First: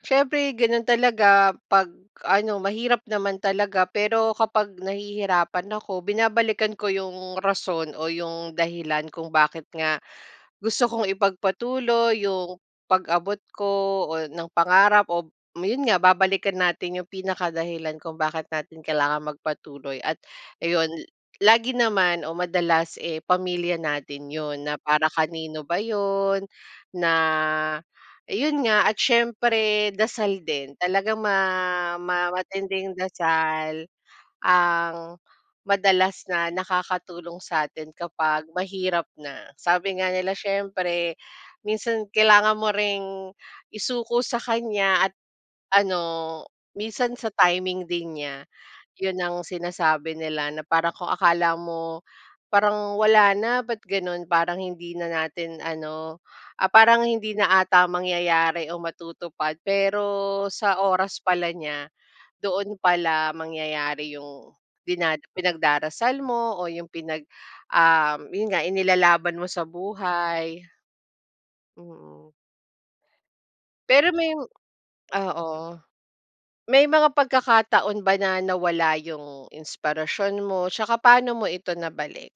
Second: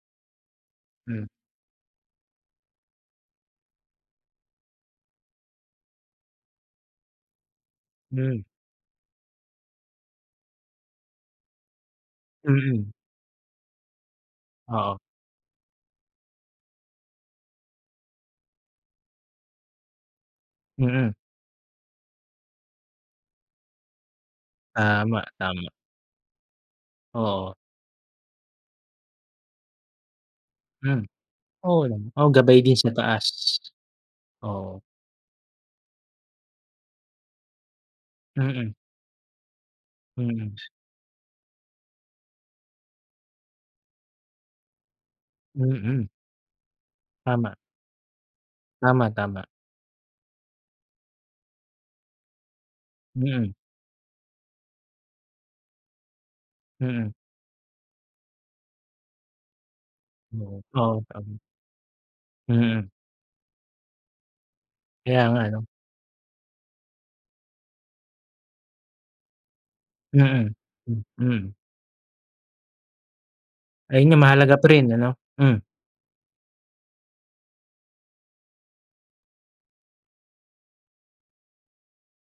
Siyempre, ganun Hmm. talaga 'pag ano, mahirap naman talaga, pero kapag nahihirapan ako, binabalikan ko yung rason o Hmm. yung dahilan kung bakit nga gusto kong ipagpatuloy yung Mm. pag-abot ko o ng Oo. pangarap o yun nga, babalikan natin yung pinaka dahilan kung bakit natin kailangan magpatuloy. At ayun, Mm. lagi naman o madalas, eh, pamilya natin yun, na para Tama, kanino tama. ba yun, na Oo. eh, yun nga at siyempre dasal din. Hmm. Talagang Oo, ma nama oo, ma gabay din sa matinding taas. dasal Oo. ang madalas na nakakatulong sa atin kapag Mm. mahirap na. Sabi nga nila, Mm. "Siyempre, minsan kailangan mo ring isuko sa kanya at Mm. ano, minsan sa Tama. timing din niya." Tama, Yun ang tama. sinasabi nila na parang kung akala mo parang wala Mm. na, ba't ganon parang hindi na natin ano, ah, parang Mm. hindi na ata mangyayari o matutupad, pero Oo, sa oo. oras Tama. pala niya, doon Mm. pala mangyayari yung dina Kaya nga, ano. pinagdarasal mo o yung pinag, um, yun nga inilalaban mo sa Mm, buhay. hmm. Mm. Mm. Ayun Pero nga, may mahalaga pa rin ano? oo. Hmm. May mga pagkakataon ba na nawala yung inspirasyon mo 'tsaka paano mo ito nabalik?